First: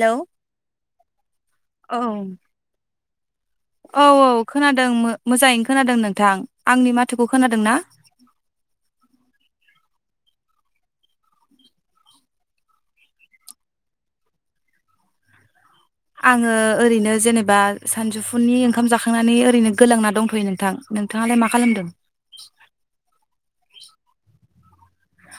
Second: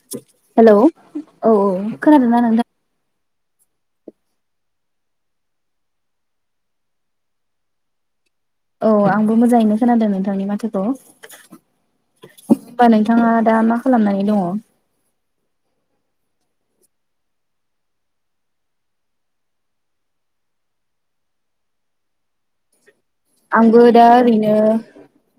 Hello hello औ औ खोनादों ना नोंथां? औ औ खोनादों मो-मोजाङैनो खोनादों नोंथां आंनि माथोखौ खोनादों ना? औ आंबो मोजाङैनो खोनादों नोंथांनि माथोखौ होनबा नोंथाङा दा मा खालामनानै दङ? आङो ओरैनो जेनेबा सानजौफुनि ओंखाम जाखांनानै ओरैनो गोलांना दंथ'यो नोंथां नोंथाङालाय मा खालामदों? आंबो दा ओरैनो मा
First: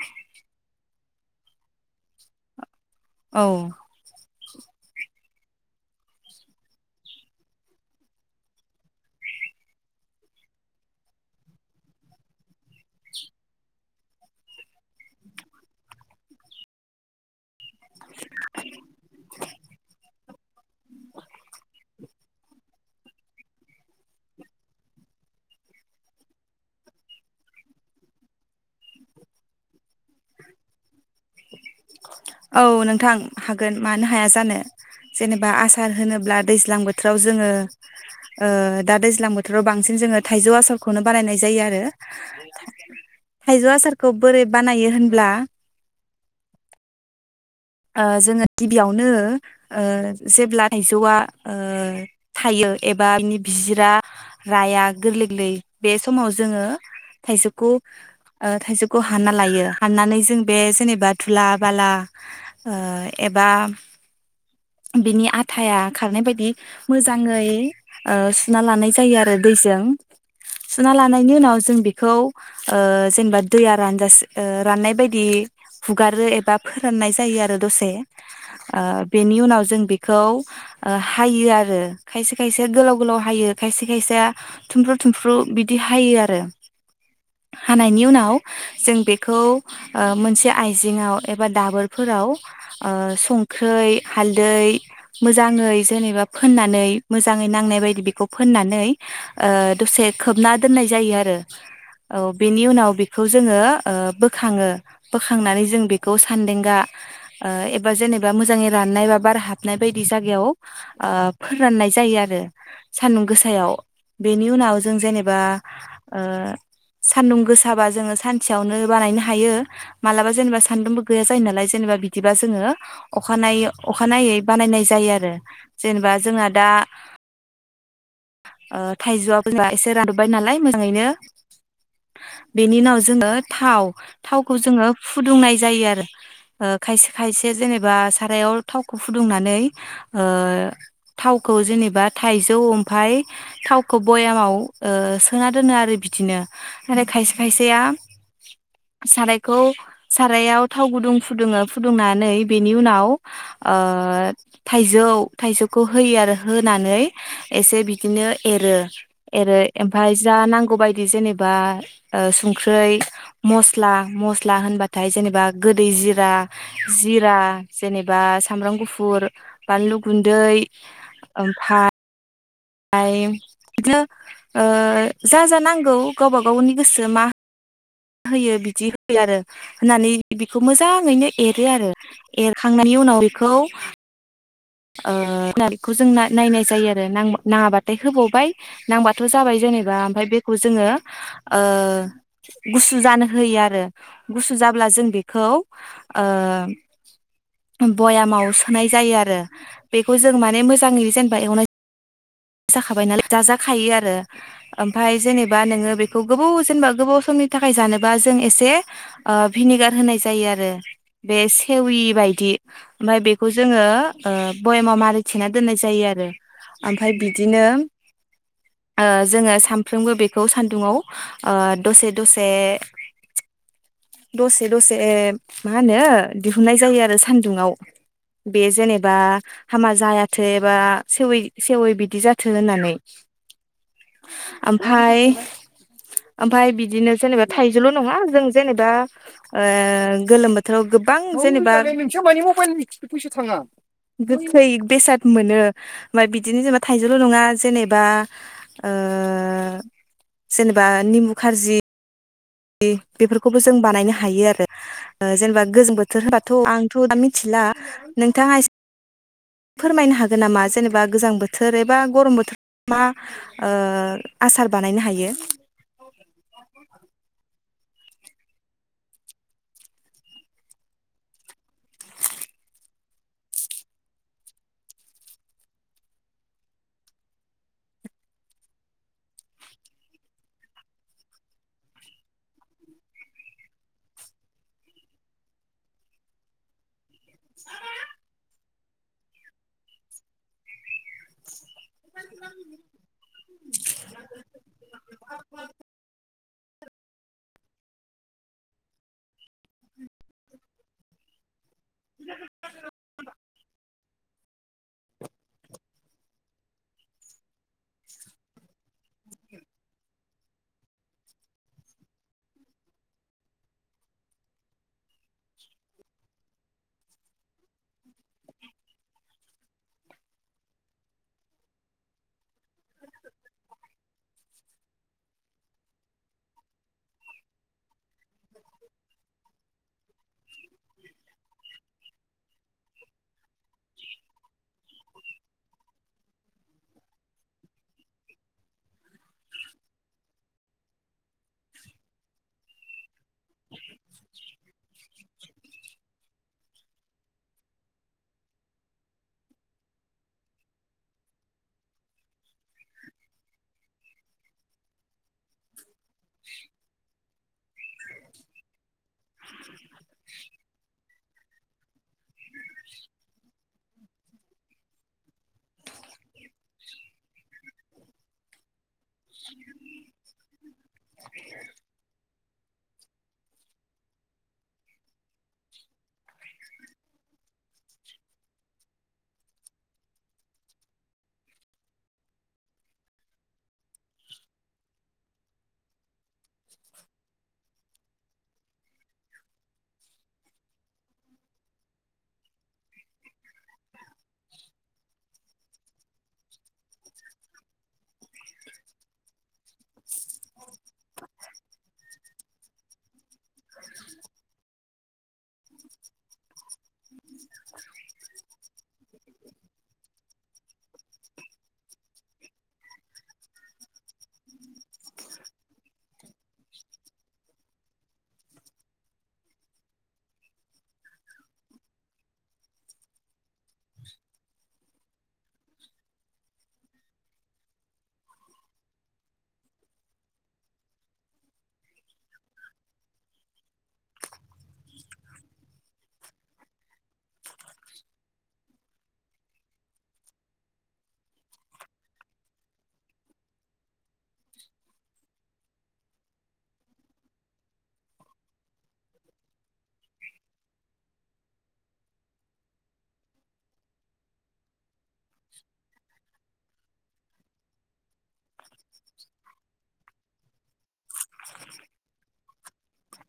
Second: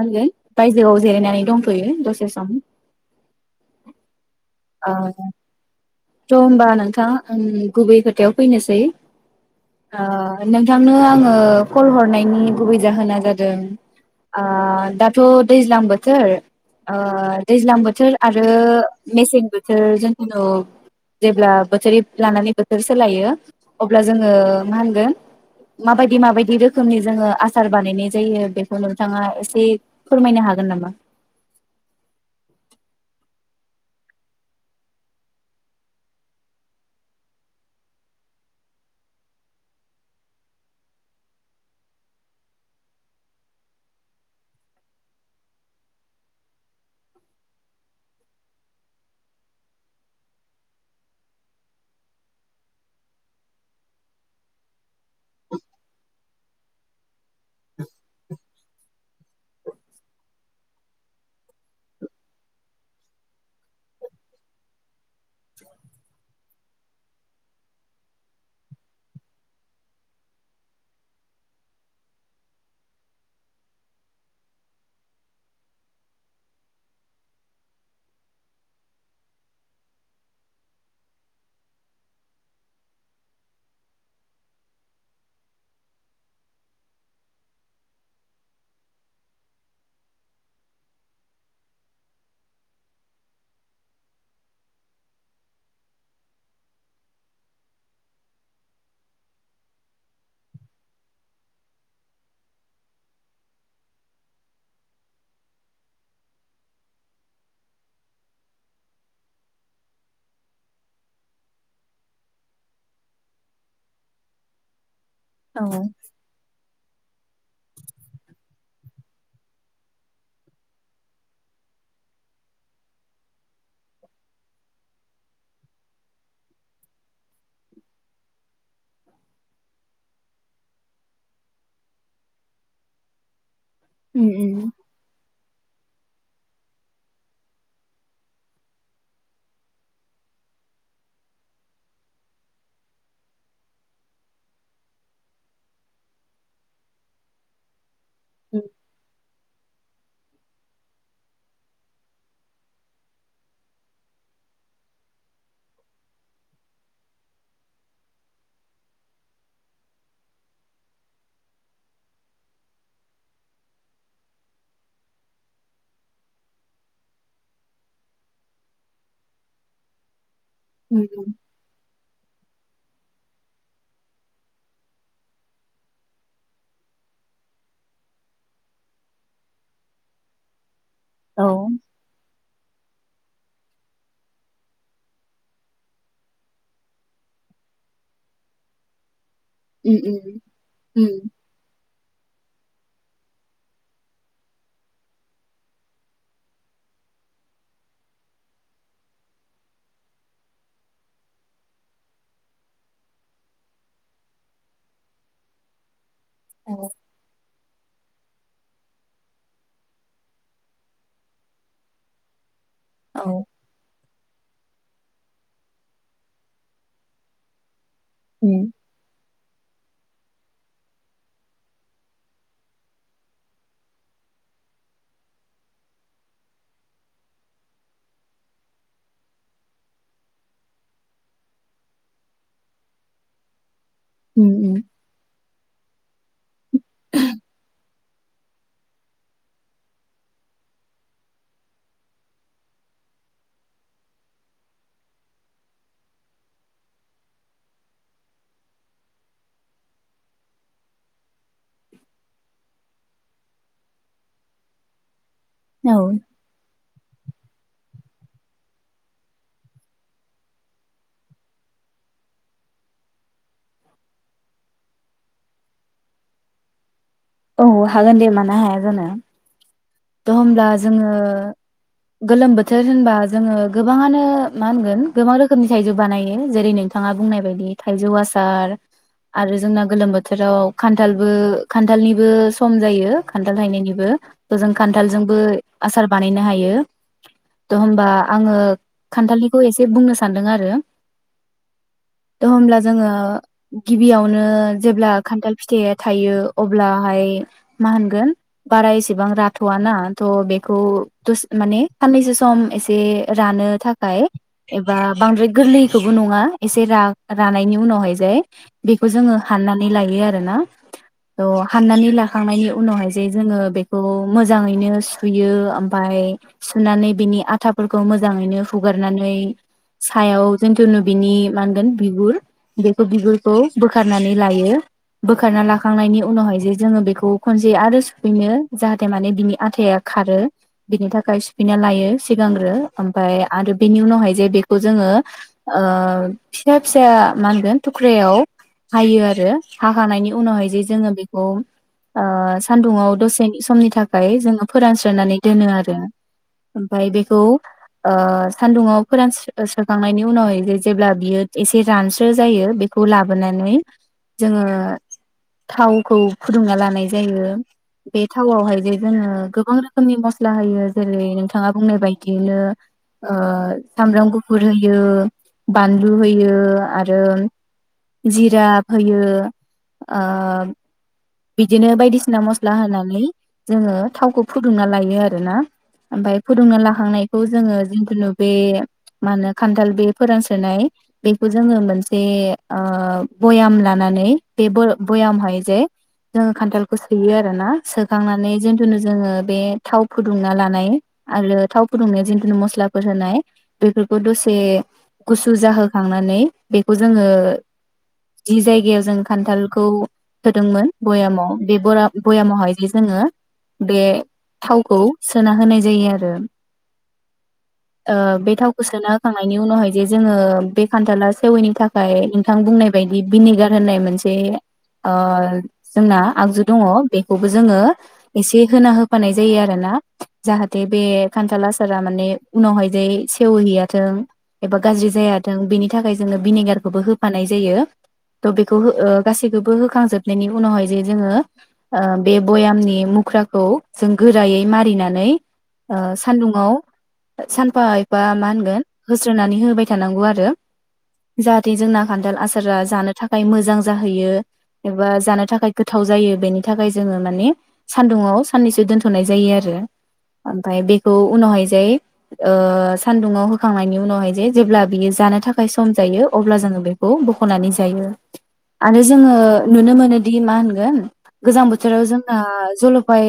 होनगोन बायजोआव जिरायनानै दंथ'यो दसे सम। औ ओ थ' होमबा नोंथां आं गुबै खोथायाव फैनोसै ओ नोंथांनो आङो कल हरनायनि गुबै जाहोना जादों ओ दाथ' दैज्लां बोथोर ओ दैज्लां बोथोर आरो मेसें बोथोर जों फिनोब जेब्ला बोथोरैब लानानै बोथोर सोलायो अब्ला जोङो मा होनगोन माबायदि माबायदि रोखोमनि जोङो आसार बानायनाय जायो बेखौ नोंथाङा एसे फोरमायनो हागोन नामा? औ नोंथां हागोन मानो हाया जानो जेनेबा आसार होनोब्ला दैज्लां बोथोराव जोङो ओ दा दैज्लां बोथोराव बांसिन जोङो थाइजौ आसारखौनो बानायनाय जायो आरो थाइ थाइजौ आसारखौ बोरै बानायो होनब्ला ओ जोङो गिबियावनो ओ जेब्ला थाइजौआ ओ थायो एबानि बिजिरा राया गोरलै लै बे समाव जोङो थाइजौखौ ओ थाइजौखौ हानना लायो हाननानै जों बे जेनेबा धुला बाला ओ एबा बिनि आथाया खारनाय बायदि मोजाङै ओ सुना लानाय जायो आरो दैजों सुना लानायनि उनाव जों बेखौ ओ जेनेबा दैया रानजास ओ राननाय बायदि हुगारो एबा फोराननाय जायो आर रो दसे ओ बेनि उनाव जों बेखौ ओ हायो आरो खायसे खायसे गोलाव गोलाव हायो खायसे खायसेया थुमफ्रु थुमफ्रु बिदि हायो आरो हानायनि उनाव जों बेखौ ओ मोनसे आइजेङाव एबा दाबोरफोराव ओ संख्रै, हालदै मोजाङै जेनेबा फोननानै मोजाङै नांनाय बायदि बेखौ फोननानै ओ दसे खोबना दोननाय जायो आरो औ बेनि उनाव बेखौ जोङो ओ बोखाङो बोखांनानै जों बेखौ सान्देंगा ओ एबा जेनेबा मोजाङै राननाय बा बार हाबनाय बायदि जागायाव ओ फोराननाय जायो आरो सान्दुं गोसायाव बेनि उनाव जों जेनेब बा औ ओ सान्दुं गोसाबा जोङो सानसेयावनो बानायनो हायो मालाबा जेनेबा सान्दुंबो गैया जायो नालाय जेनेबा बि बिदिबा जोङो अखानायै अखानायै बानायनाय जायो आरो जेनेबा जोंहा दा ओ थाइजौआबो जेनेबा एसे रानबोबाय नालाय मोजाङैनो बेनि उनाव जोङो थाव उम थावखौ उम जोङो फुदुंनाय जायो आरो ओ खायसे खायसे जेनेबा सारायाव थावखौ फुदुंनानै ओ थावखौ जेनेबा थाइजौ ओम ओमफाय थावखौ बयामाव ओ सोना दोनो आरो बिदिनो आरो खायसे खायसेया साराय खौ सारायाव थाव गुदुं फुदुङो फुदुंनानै बेनि उनाव ओ थाइजौ थाइजौखौ होयो आरो होनानै एसे बिदिनो एरो एरो ओमफाय जा नांगौ बायदि जेनेबा ओ संख्रै, मस्ला मस्ला होनबाथाय जेनेबा गोदै जिरा, जिरा जेनेबा सामब्राम गुफुर बानलु गुन दै उम ओमफाय पाइम इदिनो ओ जा जा नांगौ गावबा गावनि गोसो मा होयो बिदि होयो आरो होननानै बिखौ मोजां यैनो औ एरो आरो एरखांनायनि उनाव बेखौ ओ ब्ला बेखौ जोंना नायनाय जायो आरो नांअ नाङाबाथाय होबावबाय नांबा बेथ' जाबाय जेनेबा उम ओमफाय उम बेखौ जोङो उम ओ गुसु जानो होयो आरो गुसु जाब्ला जों बेखौ ओ बयामाव सोनाय जायो आरो बेखौ जों माने मोजांङैनो जेनेबा एवनाय जाखाबाय नालाय जाजाखायो आरो ओमफ्राय जेनेबा नोंङो बे गोबाव औ जेनेबा गोबाव समनि थाखाय जानोबा जों एसे भिनिगार होनाय जायो आरो बे सेवि बायदि ओमफाय औ बेखौ जोंङो भयेमा मारि थेना दोननाय जायो आरो ओमफाय बिदिनो अम। जोंङो सानफ्रोमबो बेखौ सान्दुङाव दसे- दसे दसे -दसे मा होनो दिहुननाय जायो आरो सान्दुाव बे जेनेबा हामा जायाथो एबा सेवै सेवै बिदि जाथों होननानै। उम उम ओमफाय ओमफाय बिदिनो जेनेबा थाइजौल नंङा जों जेनेबा गोलोम बोथोराव गोबां जेनेबाैसा थांङा गोखै बेसाद मोनो ओमफ्राय बिदिनो जेनेबा थाइजौल नंङा जेनेबा- जेनेबा निमबु खारजि बेफोरखौबो जों बानायनो हायो आरो जेनेबा गोजां औ बोथोर होबाथ आंथ दा मिथिला। नोंथाङा इसे फोरमायनो हागोन नामा जेनेबा गोजां बोथोर एबा गरम बोथोराव मा आसार बानायनो हायो। औ हागोन दे मानो हाया जानो द होमब्ला जोंङो गोलोम बोथोर होनबा जोंङो गोबाङानो मा होनगोन गोबां रोखोमनि थाइजौ बानायो जेरै नोंथाङा बुंनाय बायदि थाइजौ आसार आरो जोंना गोलोम बोथोराव खान्थालबो खान्थाल खान्थालनिबो सम जायो खान्थाल थायनायनिबो थ जों खान्थालजोंबो आसार बानायनो हायो। द होमबा आंङो खान्थालनिखौ एसे बुंनो सान्दों आरो दा होमब्ला जोंङो गिबियावनो जेब्ला खान्थाल फिथाइया थायो अब्लाहाय मा होनगोन बारा एसेबां राथ'व ना थ' बेखौ दसे माने साननैसो सम एसे रानो थाखाय थाखाय एबा बांद्राय गोरलैखौबो नंङा एसे रानायनि उनावहाय जाय बेखौ जोंङो हाननानै लायो आरो ना। दं हाननानै लाखांनायनि उनावहाय जे जोङो बेखौ मोजाङैनो सुयो ओमफ्राय सुनानै बिनि आथाफोरखौ मोजांङैनो हुगारनानै सायाव जोंथुनु बिनि मा होनगोन बिगुर बेखौ बिगुरखौ बोखारनानै लायो बोखारना लाख सुखांनायनि उनावहाय जे जोंङो बेखौ खनसे आरो सुफिनो जाहाथे माने बिनि आथाया खारो बिनि थाखाय सुफिना लायो सिगांग्रो ओमफाय आरो बेनि उनावहाय जे बेखौ जोंङो ओ फिसा फिसा मानगोन थुख्रायाव हायो आरो हाखांनायनि उनावहाय जे जोंङो बेखौ ओ सान्दुुङाव दसेनि समनि थाखाय जोङो फोरानस्रोनानै दोनो आरो ओमफाय बेखौ ओ सान्दुाव फोरानस्रो-स्रोखांनायनि उनावहाय जे जेब्ला बियो एसे रानस्रो जायो बेखौ लाबोनानै जोङो थावखौ फुदुंना लानाय जायो बे थावआवहाय जे जोंङो गोबां रोखोमनि मस्ला होयो जेरै नोंथाङा बुंनाय बाय दिनो ओ सामब्राम गुफुर होयो बानलु होयो आरो जिरा होयो। ओ बिदिनो बायदिसिना मस ला होनानै जोंङो थावखौ फुदुंना लायो आरोना ओमफ्राय फुदुंना लाखांनायखौ जोंङो जिथुुनु बे मा होनो खान्थाल बे फोरानस्रोनाय बेखौ जोंङो मोनसे ओ बयाम लानानै बे ब-बयामहाय जे जोंङो खान्थालखौ सोयो आरो ना सोखांनानै जिन्थुुनु जोंङो बे थाव फुदुंना लानाय आरो थाव फुदुंनायाव जिन्थुुनु मस्लाफोर होनाय बेफोरखौ दसे गुसु जाहोखांनानै बेखौ जोंङो जि जायगायाव जों खान्थालखौ होदोंमोन भयामाव बेे बरा भयामावहाय जे जोंङो बे थावखौ सोना होनाय जायो आरो ओ बे थावखौ सोना होखांनायनि उनावहाय जे जोंङो बे खान्थाला सेवैनि थाखाय नोंथां बुंनाय बायदि भिनेगार होननाय मोनसे ओ जोंना आगजु दङ बेखौबो जोङो एसे होना होफानाय जायो आरोना जाहाथे बे खान्थाल आसारा माने उनावहाय जे सेवहै-हैयाथों एबा गाज्रि जायाथों बेनि थाखाय जोनो भिनेगार बो होफानाय जायो थ' बेखौ हो ओ गासैखौबो होखांजोबनायनि उन उनावहाय जे जोङो ओ बे बयामनि मुख्राखौ जों गोरायै मारिनानै ओ सानदुंङाव सानफा एफा मा होनगोन होस्रोनानै होबाय थानांगौ आरो जाहाथे जोंना खान्थाल आसारा जानो थाखाय मोजां जाह हैयो एबा जानो थाखाय गोथाव जायो बेनि थाखाय जोङो माने सानदुुङाव सानैसो दोनथ'नाय जायो आरो ओमफाय बेखौ उनावहाय जे ओ सान्दुङाव होखांनायनि उनावहाय जे जेब्ला बिनि जानो थाखाय सम जायो अब्ला जोङो बे खौ बख'नानै जायो आरो जोङो नुनो मोनो दि मा होनगोन गोजां बोथोराव जोंना जलपाय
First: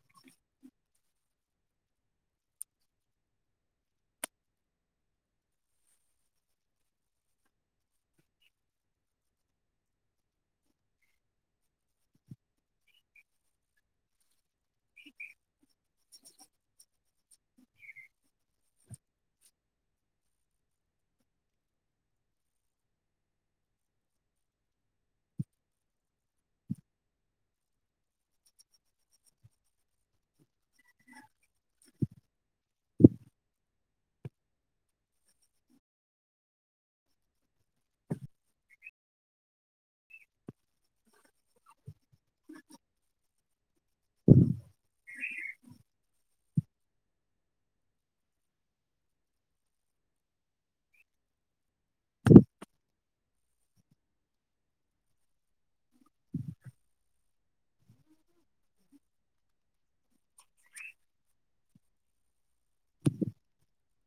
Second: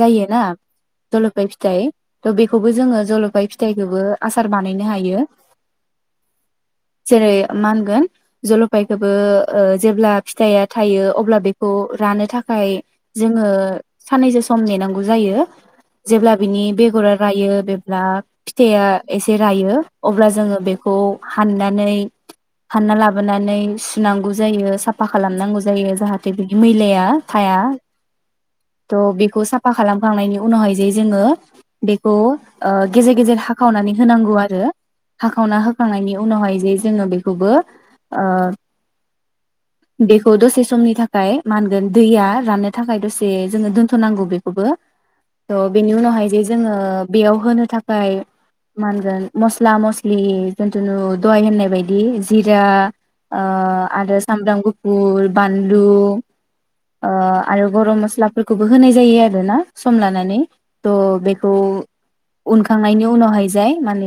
जायोना जलपाय फिथाय बेखौबो जोङो जलपाय फिथायखोबो आसार बानायनो हायो जेरै मा होनगोन जलपायखोबो ओ जेब्ला फिथाया थायो अब अब्ला बेखौ रानो थाखाय जोङो सान्नैसो सम नेनांगौ जायो जेब्ला बिनि बेगरा रायो जेब्ला फिथाइया एसे रायो अब्ला जोङो बेखौ हाननानै हानना लाबोनानै सुनांगौ जायो साफा खालामनांगौ जायो जाहाथे बिदि मैलाया थाया थ' बेखौ साफा खालामखांनायनि उनावहाय जे जोङो बेखौ ओ गेजेर गेजेर हाखावनानै होनांगौ आरो हाखावना होखांनायनि उनावहाय जे जोङो बेखौबो ओ बेखौ दसे समनि थाखाय ओमफाय मा होनगोन दैया राननो थाखाय दसे जोङो दोनथ'नांगौ बेखौबो थ' बेनि उनावहाय जे जोङो बेयाव होनो थाखाय मा होनगोन मस्ला मस्लि जिथुनु दहाय होननाय बायदि जिरा ओ आरो सामब्राम गुफुर बानलु लु ओ आरो गरम मस्लाफोरखौबो होनाय जायो आरो ना सम लानानै थह बेखौ उनखांनायनि उनावहाय जाय मान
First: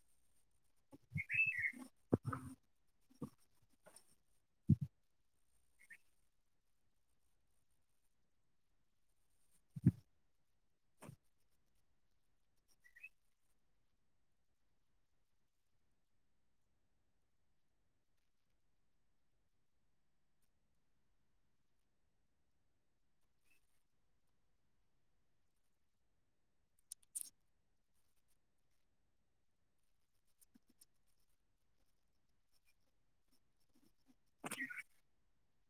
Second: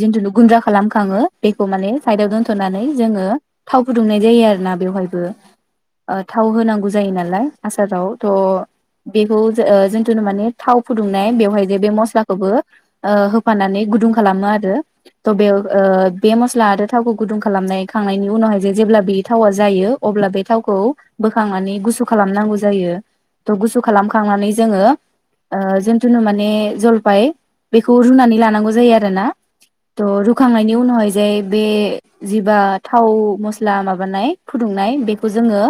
जिथुुनु गुन्द्रा खालाम खाङो बेखौ माने साइदाव दोनथ'नानै जोङो थाव फुदुंनाय जायो आरो ना बेवहायबो ओ थाव होनांगौ जायो नालाय आसाराव थ' बेखौ जो ओ जोथुु माने थाव फुदुंनाय बेवहाय जे बे मस्लाखौबो ओ होफानानै गुदुं खालामो आरो थ बे ओ बे मस्ला आरो थावखौ गुदुं खालामनाय खांनायनि उनावहाय जे जेब्ला बे थावा जायो अब्ला बे थावखौ बोखांनानै गुसु खालामनांगौ जायो तह गुसु खालामखांनानै जोङो ओ जिन्थुनु माने जलफाय बेखौ रुनानै लानांगौ जायो आरोना थह रुखांनायनि उनावहाय जाय बे जिबा थाव मस्ला माबानाय फुदुंनाय बेखौ जोङो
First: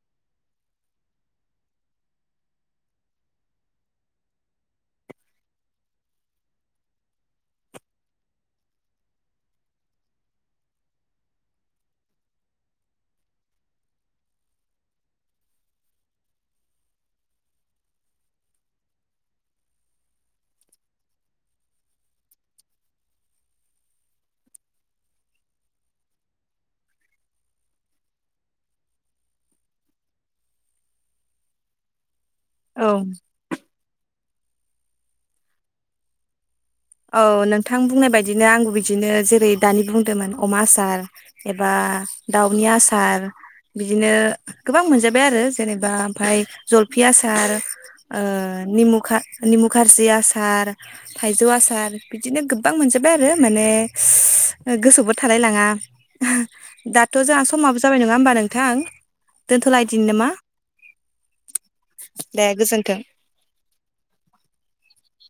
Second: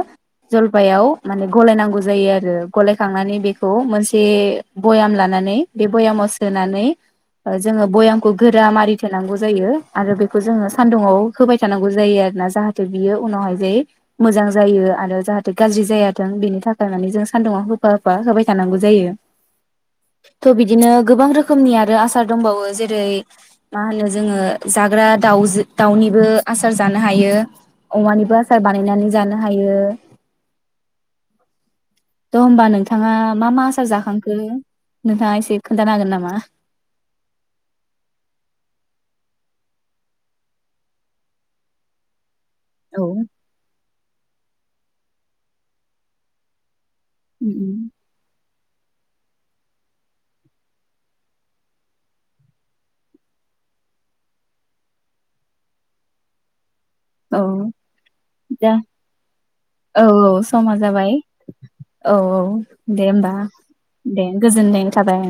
जलफायाव माने गलायनांगौ जायो आरो गलायखांनानै बेखौ मोनसे बयाम लानानै बे बयामाव सोनानै ओ जोङो बयामखौ गोरा मारिथोनांगौ जायो आरो बेखौ जोङो सान्दुङाव होबाय थानांगौ जायो आरोना जाहाथे बियो उनावहाय जे मोजां जायो आरो जाहाथे गाज्रि जायाथों बेनि थाखाय माने जों सान्दुुंआव होफा होफा होबाय थानांगौ जायो थ' बिदिनो गोबां रोखोमनि आरो आसार दंबावो जेरै मा होनो जोङो जाग्रा दावजो दाउनिबो आसार जानो हायो अमानिबो आसार सार बानायनानै जानो हायो। थ होमबा औ नोंथाङा मा मा आसार जाखां हो नोंथाङा एसे खोन्थानो हागोन नामा? औ नोंथां बुंनाय बायदिनो आंबो बिदिनो जेरै दानि बुंदोंमोन अमा आसार एबा दाउनि औ आसार बिदिनो गोबां मोनजाबाय आरो जेनेबा ओमफ्राय जल पिआसार ओ निमुखा निमु खारजि आसार थाइजौ आसार सार बिदिनो गोबां मोनजोबबाय आरो माने गोसोबो थालाय लाङा दाथ' औ जोंहा समाबो जाबाय नङा होमबा दा नोंथां औ दोनथ'लायदिनि नामा औ समा जाबाय औ औ दे गोजोन्थों दे होमबा दे गोजोननाय थाबाय